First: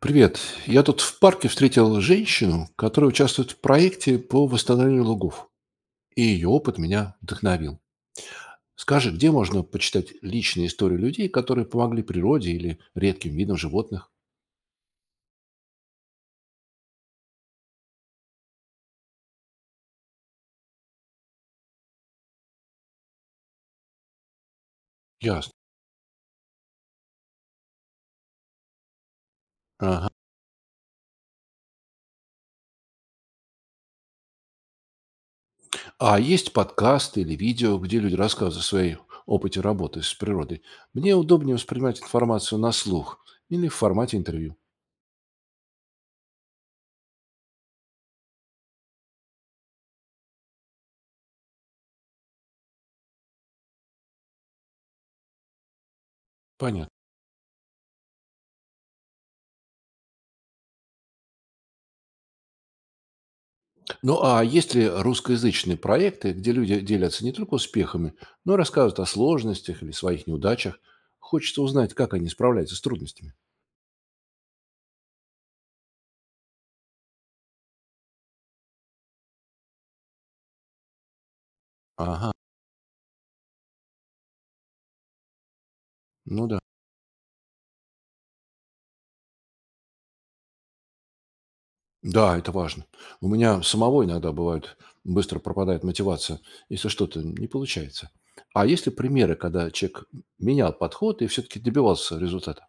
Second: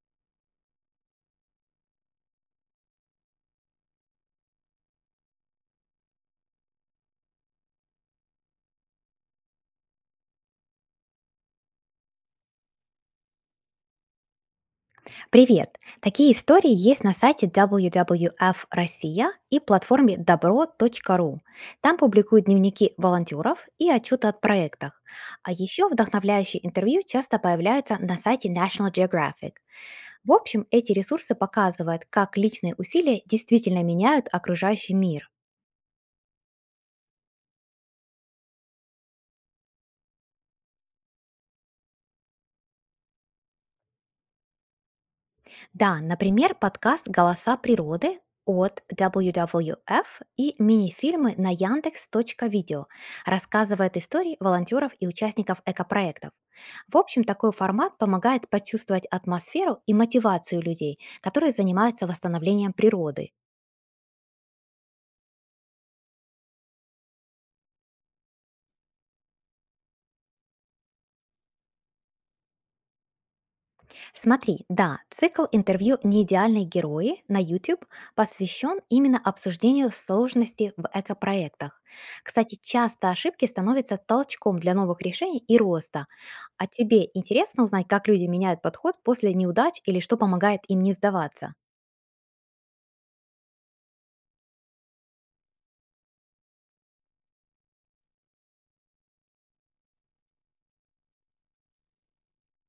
Привет. Я тут в парке встретил женщину, которая участвует в проекте по восстановлению лугов. И ее опыт меня вдохновил. Скажи, где можно почитать личные истории людей, которые помогли природе или редким видам животных? Привет! Такие истории есть на сайте WWF Россия и платформе добро.ру. Там публикуют дневники волонтеров и отчеты о проектах. А Ясно. еще вдохновляющие интервью часто появляются на сайте National Geographic. Ага. В общем, эти ресурсы показывают, как личные усилия действительно меняют окружающий мир. А есть подкасты или видео, где люди рассказывают о своей опыте работы с природой? Мне удобнее воспринимать информацию на слух или в формате интервью. Да, например, подкаст «Голоса природы» от WWF и мини-фильмы на Яндекс.Видео рассказывают истории волонтеров и участников экопроектов. Понятно. В общем, такой формат помогает почувствовать атмосферу и мотивацию людей, которые занимаются восстановлением природы. Ну а есть ли русскоязычные проекты, где люди делятся не только успехами, но и рассказывают о сложностях или своих неудачах? Хочется узнать, как они справляются с трудностями. Смотри, да, цикл интервью «Неидеальные герои» на YouTube посвящен именно обсуждению сложностей в экопроектах. Ага, Кстати, часто ошибки становятся толчком для новых решений и роста. ну да. А тебе интересно узнать, как люди меняют подход после неудач или что помогает им не сдаваться? Да, это важно. У меня самого иногда бывает, быстро пропадает мотивация, если что-то не получается. А есть ли примеры, когда человек менял подход и все-таки добивался результата?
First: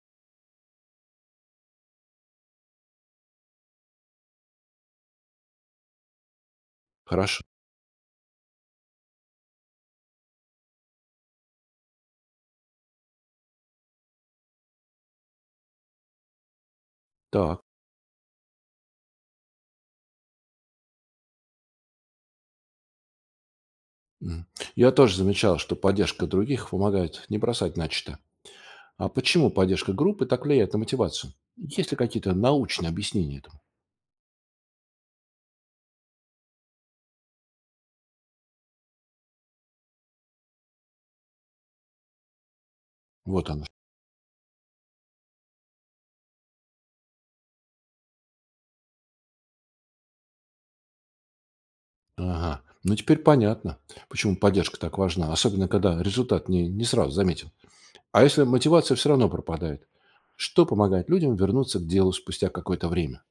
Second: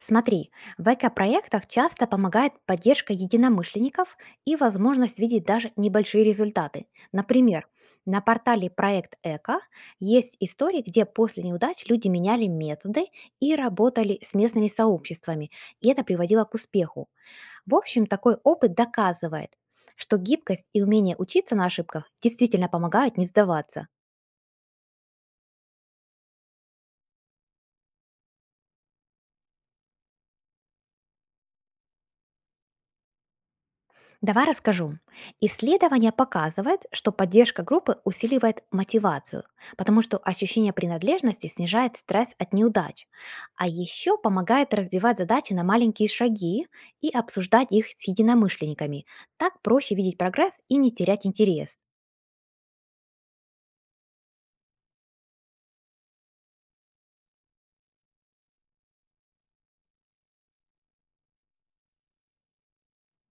Смотри, в эко-проектах часто помогает поддержка единомышленников и возможность видеть даже небольшие результаты. Хорошо. Например, на портале «Проект Эко» есть истории, где после неудач люди меняли методы и работали с местными сообществами, и это приводило к успеху. Так. В общем, такой опыт доказывает, что гибкость и умение учиться на ошибках действительно помогают не сдаваться. М. Я тоже замечал, что поддержка других помогает не бросать начатое. А почему поддержка группы так влияет на мотивацию? Есть ли какие-то научные объяснения этому? Давай расскажу. Исследования показывают, что поддержка группы усиливает мотивацию, потому что ощущение принадлежности снижает стресс от неудач, Вот оно. а еще помогает разбивать задачи на маленькие шаги и обсуждать их с единомышленниками. Так проще видеть прогресс и не терять интерес. Ага. Ну, теперь понятно, почему поддержка так важна, особенно когда результат не сразу заметен. А если мотивация все равно пропадает? Что помогает людям вернуться к делу спустя какое-то время?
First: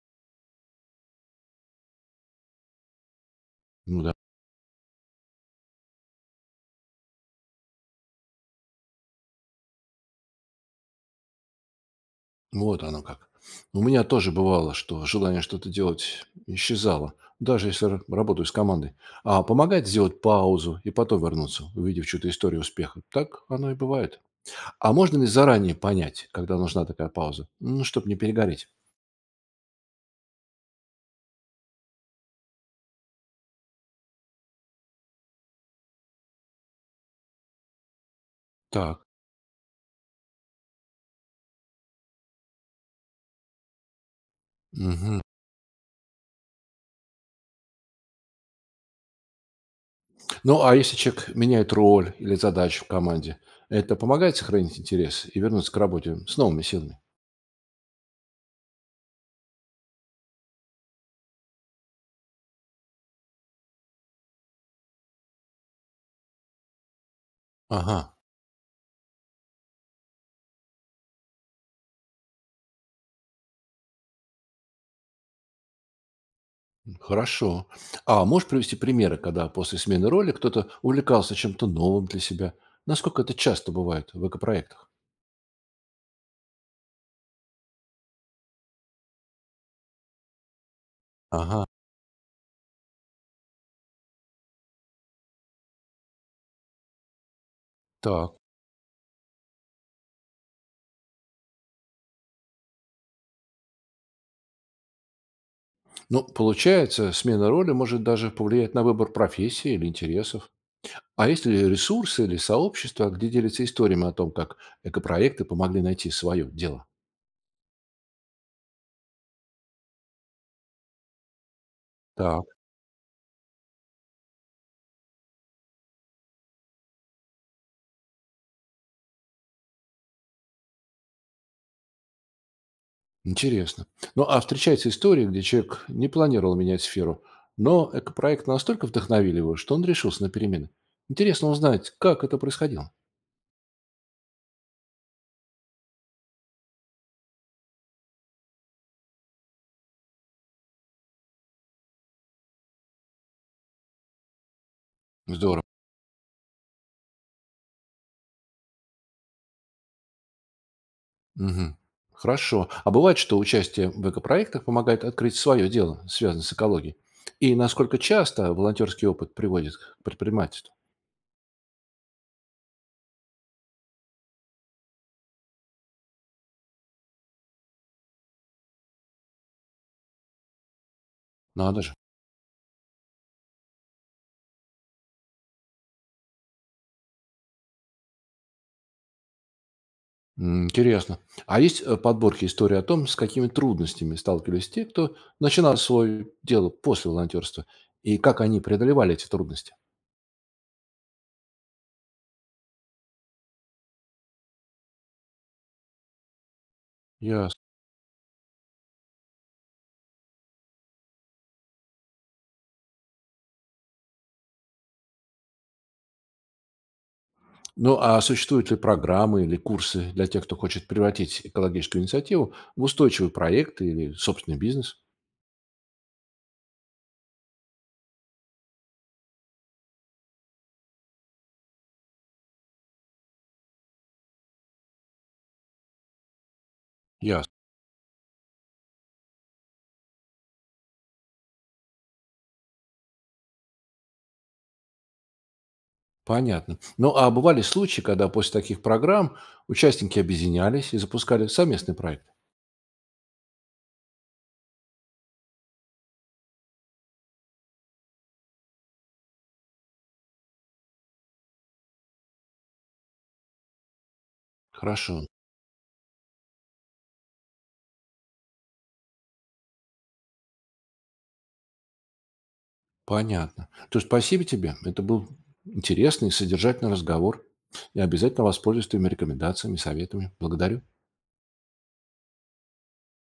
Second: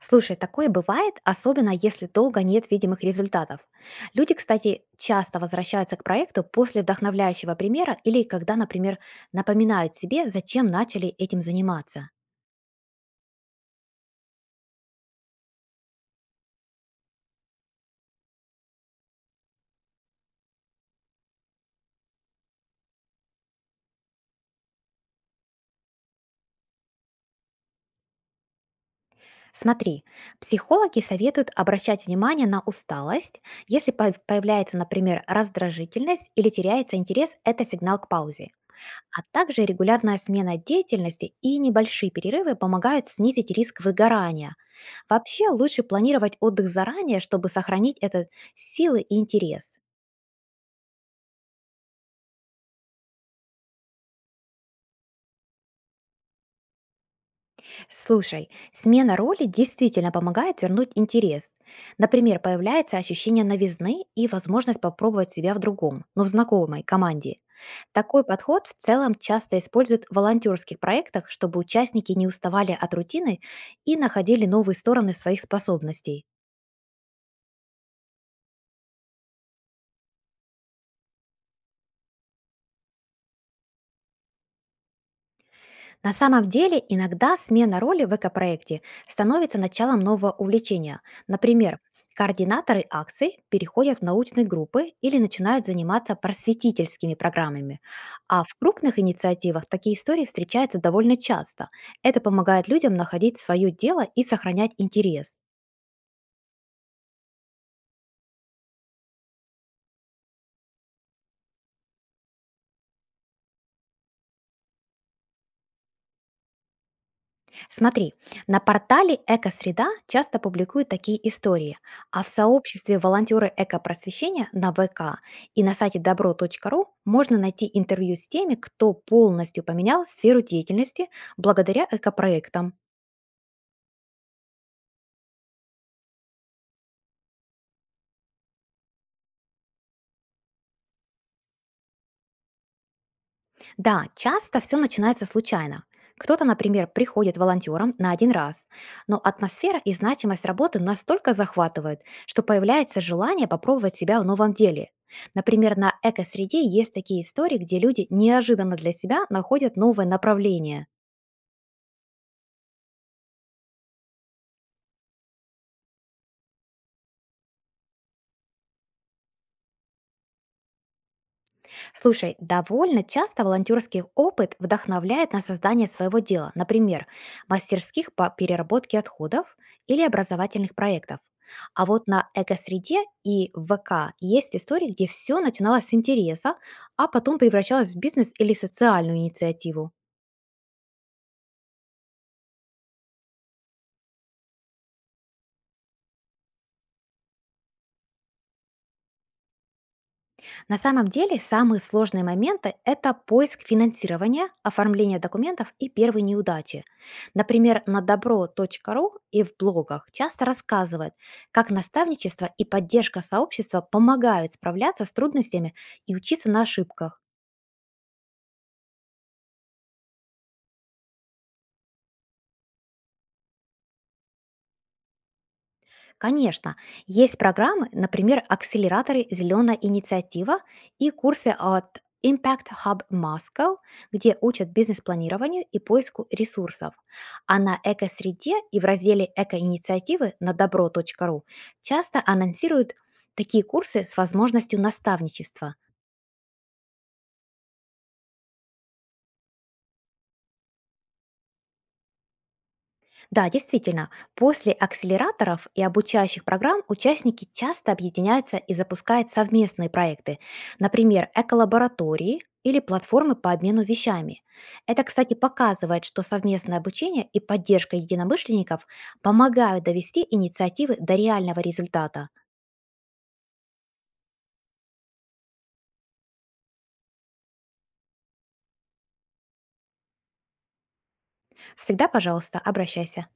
Слушай, такое бывает, особенно если долго нет видимых результатов. Ну да, Люди, кстати, часто возвращаются к проекту после вдохновляющего примера или когда, например, напоминают себе, зачем начали этим заниматься. вот оно как. У меня тоже бывало, что желание что-то делать исчезало, даже если работаю с командой. А помогает сделать паузу и потом вернуться, увидев чью-то историю успеха. Так оно и бывает. А можно ли заранее понять, когда нужна такая пауза? Ну, чтобы не перегореть. Смотри, психологи советуют обращать внимание на усталость. Если появляется, например, раздражительность или теряется интерес, это сигнал к паузе. Так. А также регулярная смена деятельности и небольшие перерывы помогают снизить риск выгорания. Мгм. Вообще лучше планировать отдых заранее, чтобы сохранить это силы и интерес. Ну, а если человек меняет роль или задачу в команде, это помогает сохранить интерес и вернуться к работе с новыми силами? Слушай, смена роли действительно помогает вернуть интерес. Например, появляется ощущение новизны и возможность попробовать себя в другом, но в знакомой команде. Ага, Такой подход в целом часто используют в волонтерских проектах, чтобы участники не уставали от рутины и находили новые стороны своих способностей. хорошо. А можешь привести примеры, когда после смены роли кто-то увлекался чем-то новым для себя? Насколько это часто бывает в экопроектах? На самом деле, иногда смена роли в экопроекте становится началом нового увлечения. Ага. Например, координаторы акций переходят в научные группы или начинают заниматься просветительскими программами. Так. А в крупных инициативах такие истории встречаются довольно часто. Это помогает людям находить свое дело и сохранять интерес. Ну, получается, смена роли может даже повлиять на выбор профессии или интересов. А есть ли ресурсы или сообщества, где делятся историями о том, как экопроекты помогли найти свое дело? Смотри, на портале «Экосреда» часто публикуют такие истории, а в Так. сообществе волонтеры экопросвещения на ВК и на сайте добро.ру можно найти интервью с теми, кто полностью поменял сферу деятельности благодаря экопроектам. Интересно. Ну, а встречаются истории, где человек не планировал менять сферу, но экопроект настолько вдохновил его, что он решился на перемены. Интересно узнать, как это происходило. Да, часто все начинается случайно. Кто-то, например, приходит волонтером на один раз, но атмосфера и значимость работы настолько захватывают, что появляется желание попробовать себя в новом деле. Здорово. Например, на экосреде есть такие истории, где люди неожиданно для себя находят новое направление. Мгм. Хорошо. А бывает, что участие в экопроектах помогает открыть свое дело, связанное с экологией? И насколько часто волонтерский опыт приводит к предпринимательству? Слушай, довольно часто волонтерский опыт вдохновляет на создание своего дела, например, мастерских по переработке отходов или образовательных проектов. Надо А же. вот на экосреде и в ВК есть истории, где все начиналось с интереса, а потом превращалось в бизнес или социальную инициативу. М, интересно. А есть подборки истории о том, с какими трудностями сталкивались те, кто начинал свое дело после волонтерства, и как они преодолевали эти трудности? На самом деле, самые сложные моменты – это поиск финансирования, оформление документов и первые неудачи. Ясно. Например, на добро.ру и в блогах часто рассказывают, как наставничество и поддержка сообщества помогают справляться с трудностями и учиться на ошибках. Ну, а существуют ли программы или курсы для тех, кто хочет превратить экологическую инициативу в устойчивый проект или собственный бизнес? Конечно, есть программы, например, акселераторы «Зеленая инициатива» и курсы от Impact Hub Moscow, где учат бизнес-планированию и поиску ресурсов. Ясно. А на экосреде и в разделе «Экоинициативы» на добро.ру часто анонсируют такие курсы с возможностью наставничества. Понятно. Ну, а бывали случаи, когда после таких программ участники объединялись и запускали совместный проект? Да, действительно, после акселераторов и обучающих программ участники часто объединяются и запускают совместные проекты, например, эколаборатории или платформы по обмену вещами. Это, Хорошо. кстати, показывает, что совместное обучение и поддержка единомышленников помогают довести инициативы до реального результата. Понятно. То есть спасибо тебе. Это был интересный, содержательный разговор. Я обязательно воспользуюсь твоими рекомендациями, советами. Благодарю. Всегда, пожалуйста, обращайся.